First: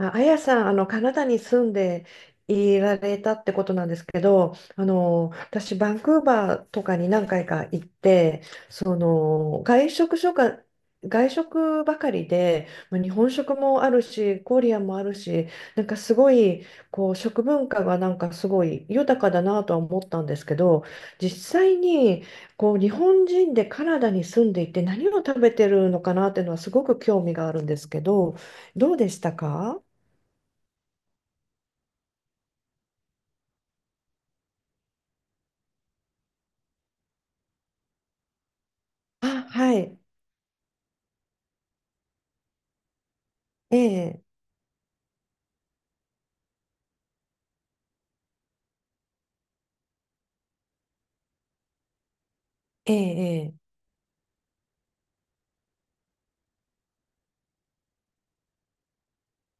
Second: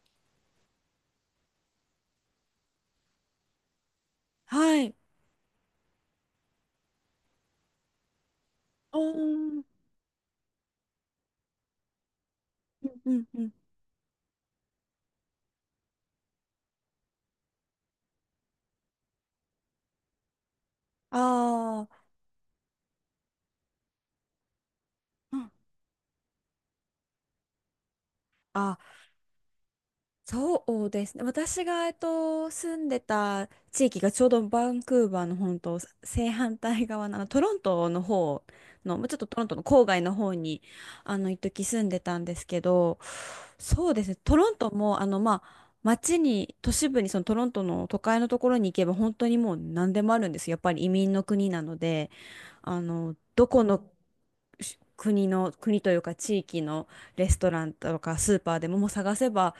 あ、あやさん、カナダに住んでいられたってことなんですけど、はい。私、バンクーバーとかに何回か行って、おーん。外食所が、外食ばかりで、まあう日んうん本うん。食もあるし、コリアンもあるし、なんかすごい、食文化がなんかすごい豊かだなとは思ったんですけど、あ実際あ、に、日本人でカナダに住んでいて何をう食ん。べてるのかなっていうのはすごく興味があるんですけど、あ、どうでしたか？そうですね。私が、住んでた地域がちょうどバンクーバーの本当正反対側の、あのトロントの方の、もうちょっとトあ、ロントのは郊い。外の方に、あの、一時住んでたんですけど、えそうですね。え、トロントも、あの、まあ、街に、都市部に、そのトロントの都会のところに行けば、本当にもう何でもあるんですよ。やっぱり移民の国なので。あえの、どえ、この国の、国というか地域のレストランとかスーパーでも、もう探せば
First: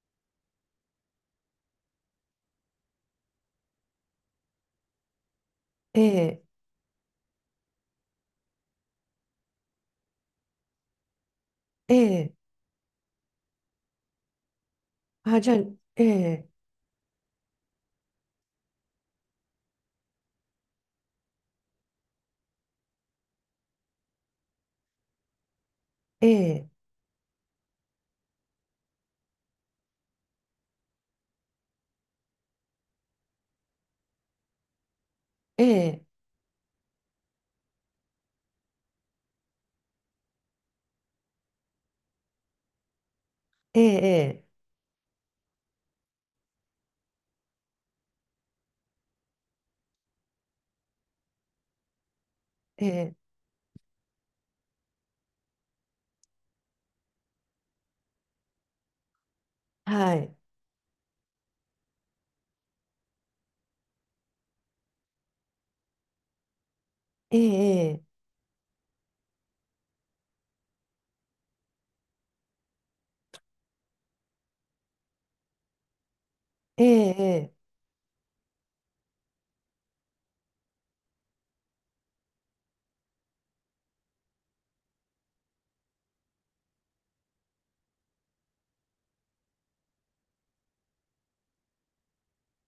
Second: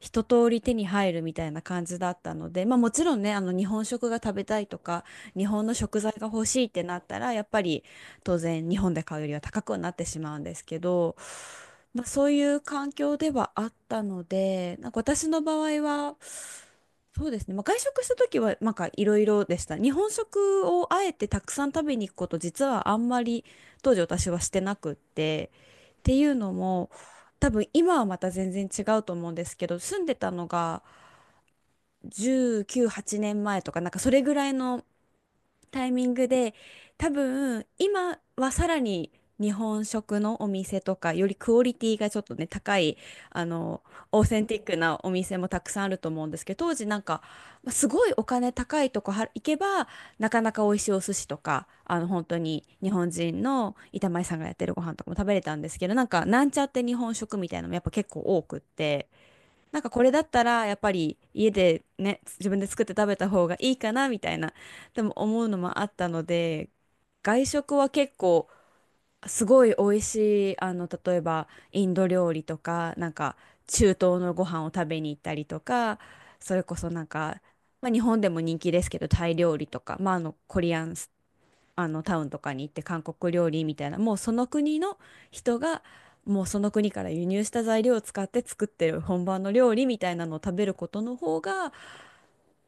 一通り手に入るみたいな感じだったので、まあ、もちろんね、あの日本食が食べたいとか、日本の食え材が欲え、しいってなったら、やっぱり当然日本で買うよりは高くはなってしまうんですけど、えまあ、そうえ、いう環境ではあったので、なんか私のあ、じ場ゃあ、合えは、え、そうですね、まあ、外食した時はなんかいろいろでした。日本食をあえてたくさん食べに行くこと実はあんまり当時私はしてなくって、っていえうのえ、も、多分今はまた全然違うと思うんですけど、住んでたのが19、8年前とかなんかそれぐらいのえタイえ、ミングで、多分今はさらに日本食のお店とかよりクオリティがちょっとね、高い、あえのオーセンえ、ティックなお店もたくさんあると思うんですけど、当時なんか、まあすごいお金高いとこは行けばなかなか美味しいお寿司とか、あの本当にえ日本え、人の板前さんがやってるご飯とかも食べれたんですけど、なんかなんちゃって日本食みたいなのもやっぱ結構多くって。なんかこれはだっい。たらやっぱり家でね、自分で作って食べた方がいいかなみたいな、でも思うのもあったので、え外食はえ、結構すごい美味しい、あの、例えばインド料理とか、なんか中東のご飯を食べに行ったりとか、それこえそなんか、え、ええ、まあ、日本でも人気ですけどタイ料理とか、まあ、あのコリアン、あのタウンとかに行って韓国料理みたいな、もうその国の人がもうその国から輸入した材料を使って作ってる本場の料理みたいなのを食べることの方が、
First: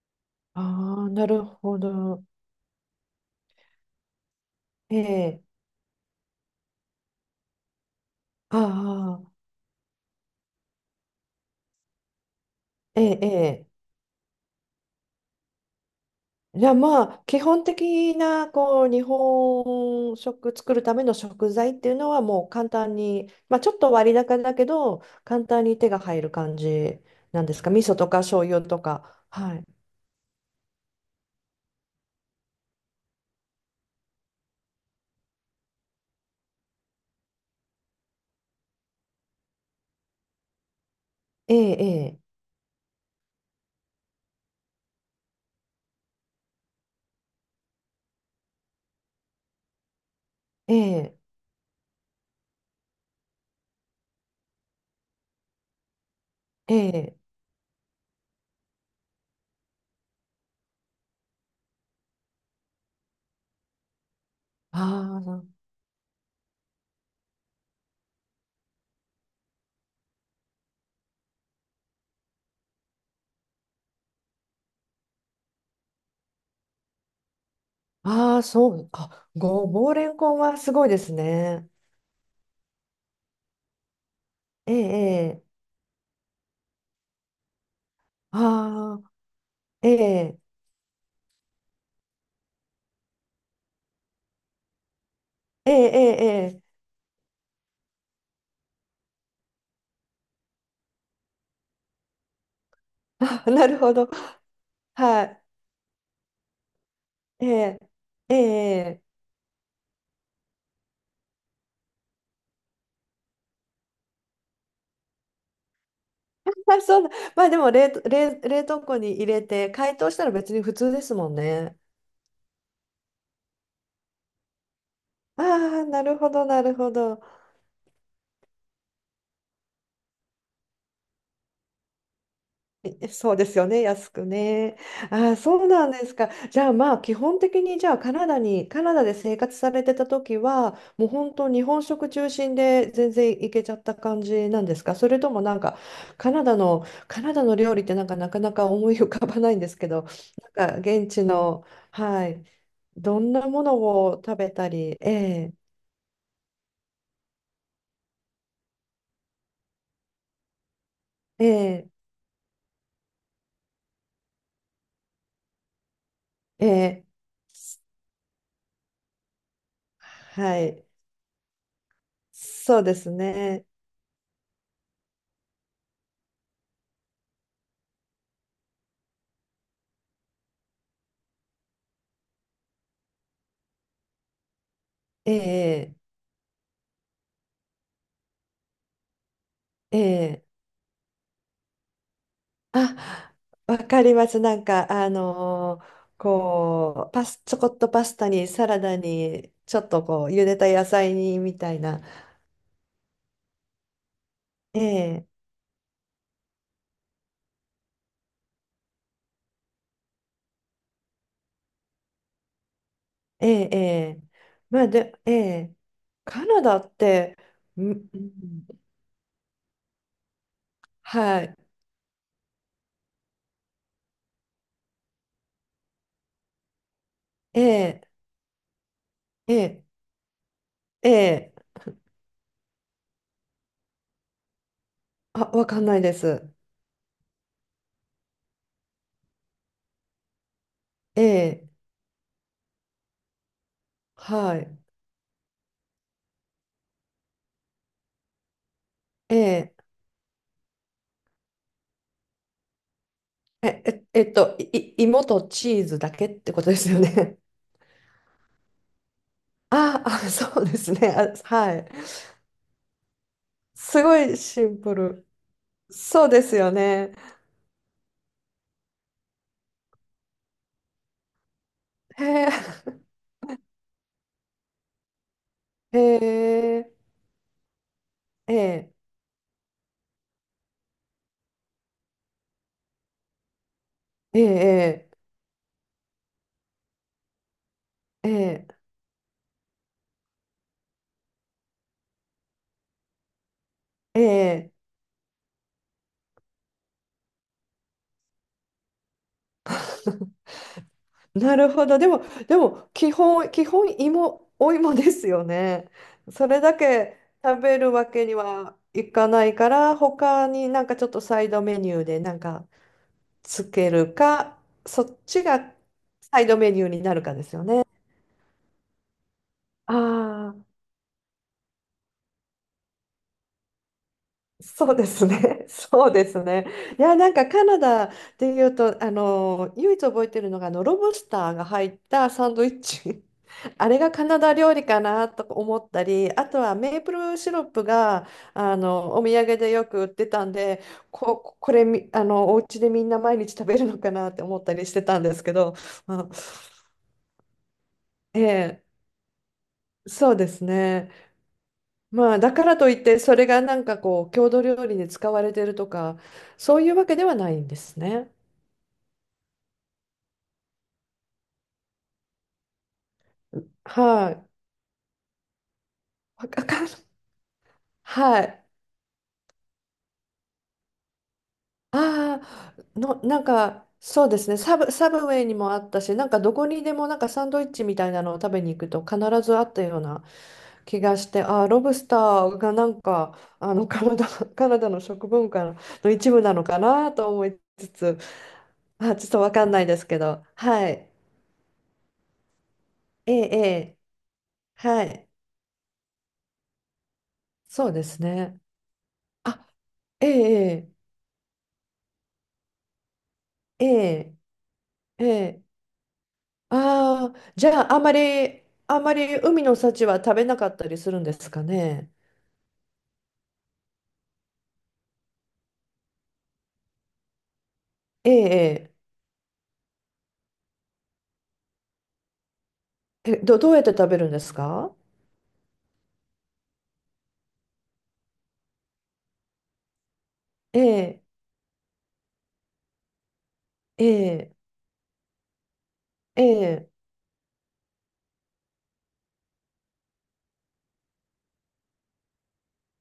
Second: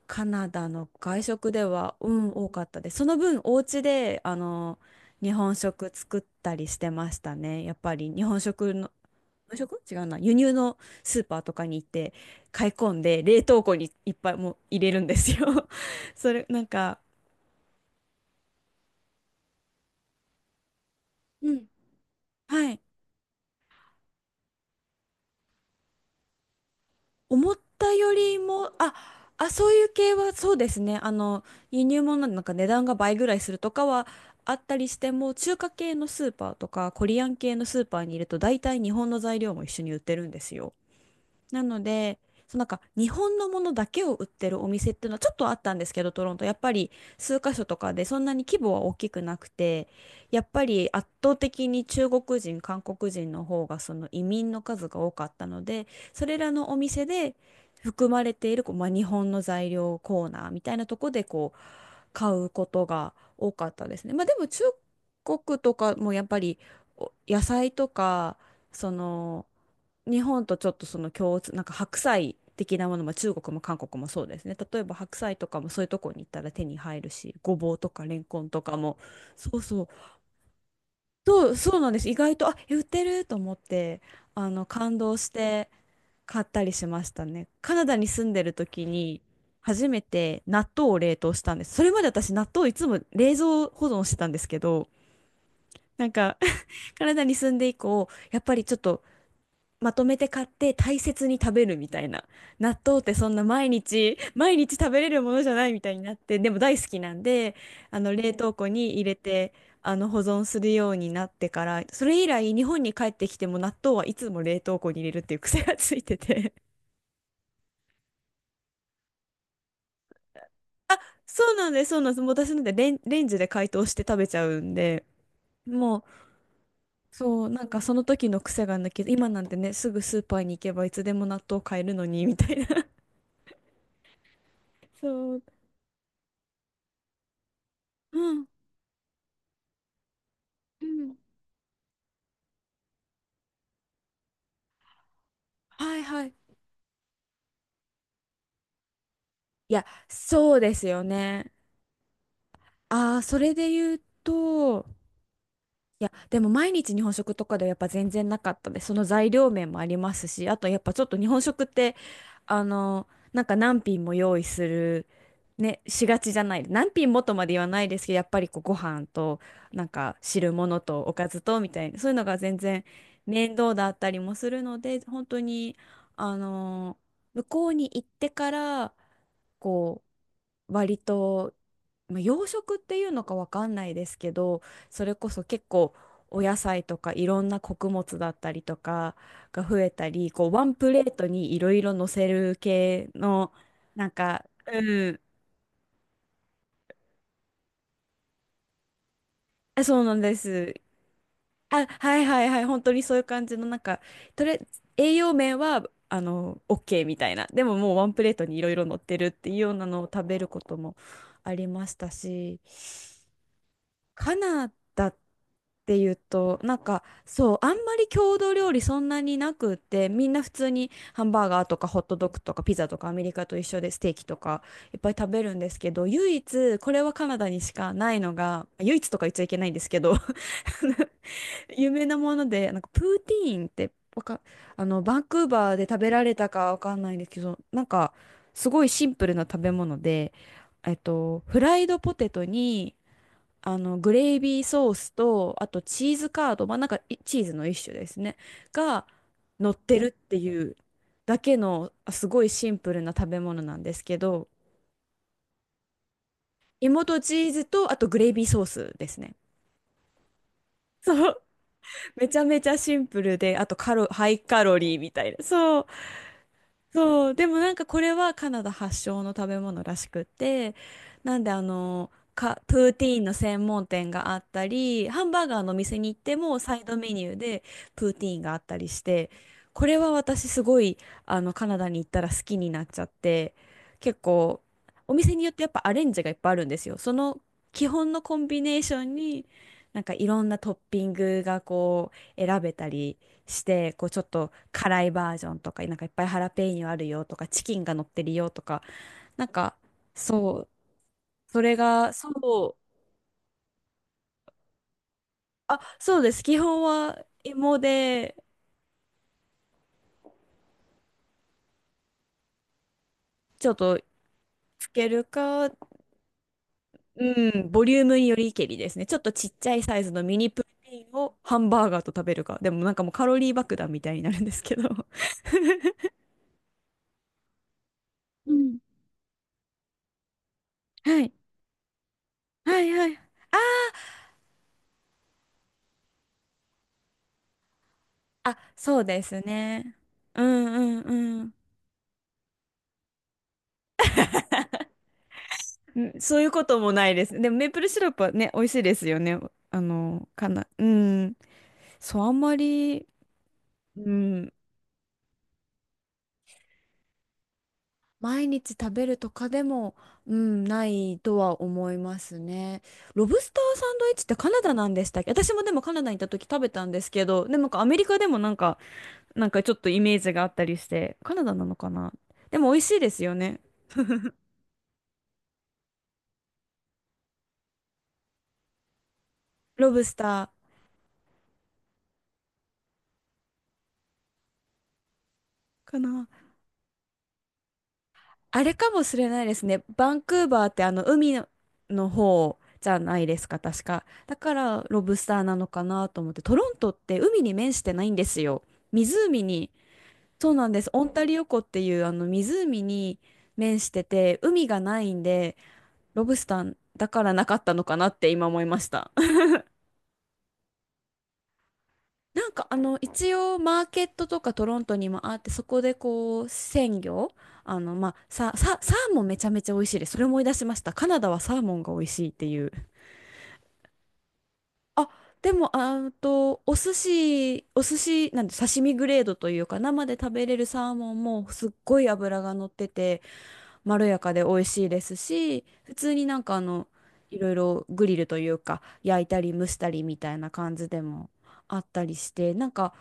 カナダのああー、外なる食でほはうど。ん、多かったです。その分お家であのえ日え、本食作ったりしてましたね。やっぱりああ、日本食、違うな、輸入のスーパーとかに行って買い込えんえ、でえ冷凍え。庫にいっぱいもう入れるんですよ。 それなじんゃあか、まあ、基本的な、日本食作るためのう食ん、材っていうのはもう簡はい、単に、まあ、ちょっと割高だけど、簡単に手が入る感じなん思でっすか？味た噌とよかり醤油も、とあ、か。あ、はそうい。いう系はそうですね。あの、輸入物なんでなんか値段が倍ぐらいするとかはあったりしても、中華系のスーパーとか、コリアン系のスーパーにいると、大体日本の材料も一緒に売ってるんですよ。なえので、え、そう、なんか日本のものだけを売ってるお店っていうのはちょっとあったんですけど、トロント、やっぱり数カ所とかで、そんなに規模は大きくなくて、やっぱええ、りえ圧え、倒的に中国人、韓国人の方がその移民の数が多かったので、それらのえお店え、で含まれているこう、まあ、日本の材料コーナーみたいなとこで買うことが多かったですね。まあでも中あ国とかもやっぱりお野菜とか、その、日本とちょっとその共通、なんか白菜的なものも中国も韓国もそうですね。例えば白菜とかもそういうとこに行ったら手に入るし、ごぼうとかレンあ、あコあ、ンとそかう、も、あ、そうごそう、ぼうれんこんはすごいですそうね。そうなんです。意外と売ってると思って、あのええ、感動しええ、て。買ったりしましたね。カナダに住んでる時ああ、に初えめえ、て納豆を冷凍したんです。それまで私納豆いつも冷蔵保存してたんですけど、ええ、えなんえ、か、 え え、カナダに住んで以降、やっぱりちょっとまとめて買って大切に食べるみたいな。納豆ってそんなあ、な毎るほど。日、毎日食べれるはものい、じゃないみたいになって、でも大好きなんえで、え、あの冷え凍庫にえ、入れて、あの保存するようになってから、それ以来日本に帰ってきても納豆はいつも冷凍庫に入れるっていう癖がついてて、あ、そうだ。まあでも冷凍庫に入れて解凍したら別に普通ですもんそうなんね。です、そうなんです。もう私なんてレンジで解凍して食べちゃうんで、ああ、もなう、るほど、なるほど。そう、なんかその時の癖が抜けど、今なんてね、すぐスーパーに行けばいつでも納豆買えるのに、みたいな。え、そうですよね、安くね。あそあ、う。そうなんですか。じゃあまあ基本的にじゃあうん。カナダで生活されてた時は、うもうん。本当日本食中心で全然いけちゃった感じなんですか？それともなんかはいはい。いカナダの料理ってなんかなかなか思い浮かばないんですや、けど、そうなでんかすよ現地ね。の、はい、あどあ、んそなれもでの言うを食べたと、り、ええ、いや、でも毎日日本食とかではやっぱ全然なかったです。その材料面もありますし、あとやっぱちょっと日本え食っえ、て、あの、なんか何品も用意する、ね、しがちじゃない。え何え、品もとまで言わないですけど、やっぱりこうご飯と、なんか汁は物い、とおかずとみたいな、そういうのが全そ然うです面ね、倒だったりもするので、本当に、あの、向こうに行ってから、こう、割と、まあ、洋食っていうのかわかんないですけど、それこえそ結構え、お野菜とかいろんな穀物だったりとかが増ええたり、え。こうワンプレートにいろいろ乗せる系あ、の、わかなんります。か、なんか、うん、ちょこっとパスタに、サラダに、ちょえっそとうなんで茹でたす。野菜に、みたいあ、な。はいはいはい、本当にそういう感じの、なんか、とりあえずえ栄え、養面は、あの、OK みたいな。でももうワンプレートにいろいろ乗ってるっていうようなのを食べることもありましたし、ええ、ええ。カナまあ、ダっで、ええ、ていうカと、ナなダんっか、て、そう、あんまん、ん、り郷土料理そんなになくって、みんな普通にハンはバーい、ガーとかホットドッグとかピザとかアメリカと一緒でステーキとかいっぱい食べるんですけど、唯一、これはカナダにえしかえ、ないのが、唯一とか言っちゃいえけないんでえ、すけど、え え、有名なもので、なんかプーティーンってわか、あの、バンクあ、ーわバーかんでな食いべでられたす。かわかんないんですけど、なんか、すごいシンプルな食べ物で、えっえと、フえ、ライドポテトに、あの、グレイはビーい、ソースと、あとチーズカード、まあ、なんかチーズの一種ですね。がえ乗っえ、てるっていうだけの、あすごいシンプルな食べ物なんえ、ですえ、けど、い芋とチーズだけってことですよ芋とチね。ーズと、あとグレイビーソースですね。ああ、そうですね。そあ、う。はい。めちゃめちゃシンプルで、あとカすロ、ごハいイシカロンプリーみたル。いな。そう。そうですよね。そう、でもなんかこれはカナダ発祥の食べ物らしくって、なんで、あの、へえ、か、プーティーンの専門店があったり、ハンバーガーのお店へに行ってもサイえ、ドメニューでプーティーンがえあったりえ、して、これは私すごい、あのカナダに行ったら好きになっちゃって、結え構え、お店によってやっぱアレンジがいっぱいあるんですよ。その基本のえコンビえ、ネーションになんかいろんなトッピングがこう選べたり。して、こうちょっとええ、辛いバージョンとか、なんかいっぱいハラペーニョあるよとか、チキンが乗ってるよとか、なんか、そう、なそるれほど。でが、も、そう、基本、お芋ですよあ、ね。そうです。そ基れだ本けは食芋べるわけにで、はいかないから、他になんかちょっとサイドメニューでなんかちつょっけとるか、つそけっるちか、がサイドメニューになるかですうよん、ボね。リュームによりけりですね。ちょっとちっちゃいあサイズのミニプルあ。テインをハンバーガーと食べるか。でもなんかもうカロリー爆弾みたいになるんですけど。そうですね。そうですね。いや、なんかカナダってういうん、と、唯一覚えてるのが、ロブはスい。ターが入ったサンドイはッいはい。チ。あれがカナダ料理かなとか思ったり、あとはメープルシロップが、あ、そうでお土す産でよね。く売ってうたんんで、うんうん。こ、これみ、あの、お家でみんな毎日食べるのかなって思ったりしてたんですけど、まあ、そういうこともないです。でもメープルシロップはえね、美味しいえ、ですよね。あの、そうかですな、うね。ん。そう、あまあ、んだまからといっり、て、それがなんかう郷ん、土料理に使われてるとか、そういうわけではないんですね。毎日食べるとかでも、うん、ないとは思いますね。ロブスターサンドイッチっはてい。カナダなんでしたっけ？私もでもカナダに行った時わ食かべかたる、んですけど、でもなんかアメリカでもはなんい。か、なんかちょっとイメージがあったりして、カナダなのかな。あでも美味しあ、いですよなんね。か、そうですね。サブウェイにもあったし、なんかどこにでもなんかサンドイッチみたいなのを食べに行くと必ずあったロようブスなタ気がして、ああ、ロブスターがなんか、カナダの食文化ーかのな。一部なのかなと思いつつ、あれかもしあ、ちれょっとないわでかすんなね。いですバけンクど、ーバーってはあのい。海の、の方じゃないえでえ、すか、え確え。か。だからロはブスい。ターなのかなと思って。トロントって海に面しそてうなでいんすですね。よ。湖あ、に、えそうなんです。え、オンタリオ湖っていうあの湖に面えしてえ、て、海がないんええ、えで、え。ロブスターだからあなあ、かっじたゃのあ、かなって今思いましあた。まり海の幸は食べなかったりするんですかね。なんかあの一応マーケットとかトロントにもあって、そこでこう鮮魚、あのまあええ、サーモンめちゃめちゃ美味しいです。それ思い出しました。カナダはサーモンが美味しいっていう。ええ。え、どうやって食べるんですか？あ、でもあんとお寿司、お寿司なんて刺身グレードというか、生で食べれるえサーモンえ、もすっごい脂が乗っててまえろやかで美え、味しいですし、普通になんえかあの、え、いろいろグリルというか、焼いたり蒸したりみたいな感じでもあったりして、なんか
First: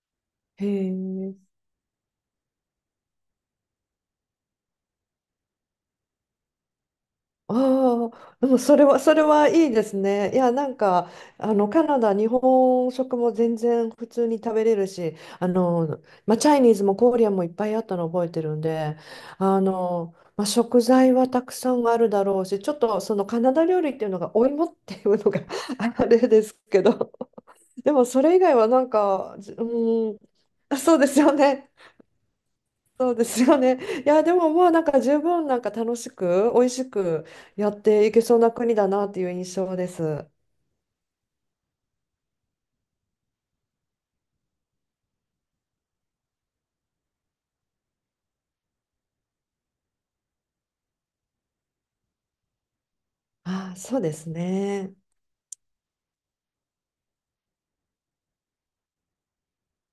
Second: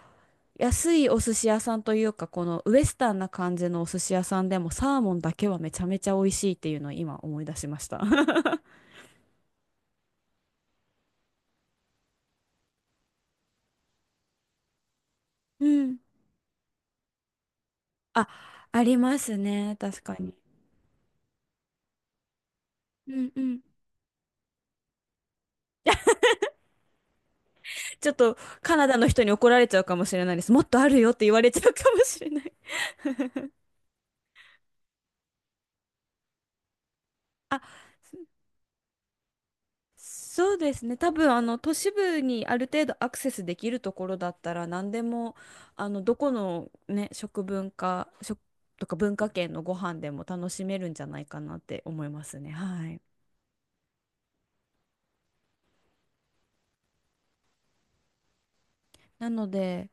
へ安いお寿え。司屋さんというか、このウエスタンな感じのお寿司屋さんでもサーモンだけはめちゃめちゃ美味しいっていうのを今思い出しました。ああ、でもそれはいいですね。いや、なんか、カナダ、日本食も全然普通に食べれるし、うん。まあ、チャイニーズもコーリアンもいっぱいあったの覚あ、えてるんありで、ますね。確かに。まあ、食材はたくさんあるだろうし、ちょっとうそのんカうナん。ダ料理っていうのがお芋っていうのが あれですけど、でもちょっそれと以外はカなナんダの人にか、怒じられちゃうかもうしん、れないです。もっあ、とあそうるでよっすて言よわれちゃね。うかもしれない。そうですよね。いや、でもまあなんか十分なんか楽しく、美味しくあ、やっていけそうな国だなっていう印象です。そうですね。多分、あの、都市部にある程度アクセスできるところだったら、何でも、あの、どこのね、食文化、食とか文化圏のご飯でも楽しめるんじゃないかなって思いますね。はい。あ、そうですね。なので、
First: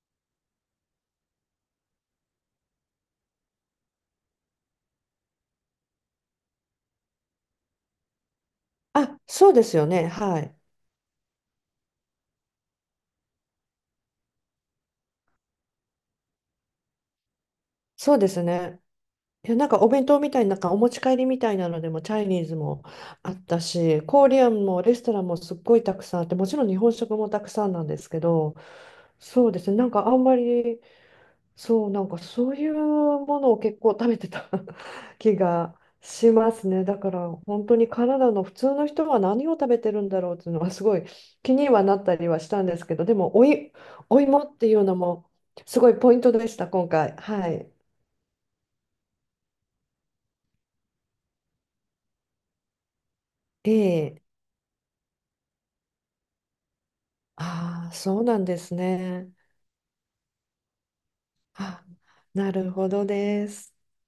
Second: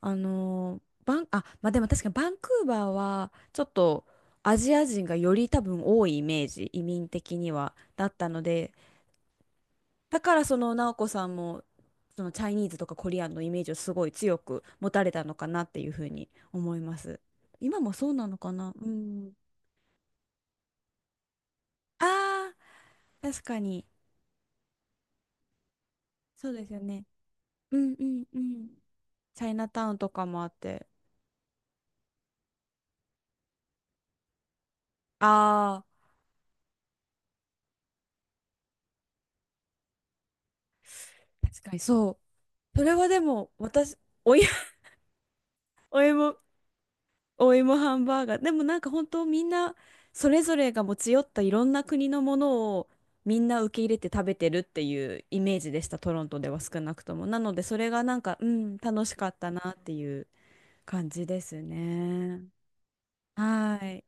あの、バン、あ、まあ、でも確かにバンクーバーは、ちょっとアジア人がより多分多いイメージ、移民的には、だったので、あ、そうですよね。だかはらそい。の直子さんもそのチャイニーズとかコリアンのイメージをすごい強く持たれたのかなっていうふうに思います。今もそうそうなでのすかな、ね。うん。いや、なんかお弁当みたいななんかお持ち帰りみたいなのでもチャイニーあズあ、もあ確っかたに。し、コリアンもレストランもすっごいたくさんあって、もそうちろでんす日よ本ね。食もたくさんうなんんでうすけんうど、ん。チそャうイでナすね。なタんウンかとあんかまもあっりて。そう、なんかそういうものを結構食べてた 気あがあ、しますね。だから本当にカナダの普通の人は何を食べてるんだろうっていうのはすごい気確にかにはなったそりはしたんでう。そすれけど、はででもも私、おお芋い、っていうのもすご いおいポイントも、でした、今回。はおい。芋ハンバーガー。でもなんか本当みんなそれぞれが持ち寄ったいろんな国のものをみんなえ受け入れてえ。食べてるっていうイメージでした、トロントでは少なくとも。なのでそあれあ、がなそんうか、なんうですん、楽しかね。ったなっていう感じですあ、ね。なるほどです。はい。い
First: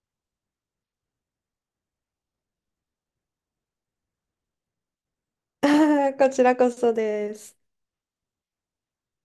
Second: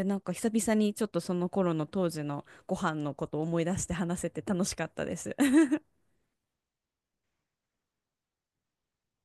やなんか久々にちょっとその頃の当時のご飯のことを思い出して話せて楽しかったです。こちらこそです。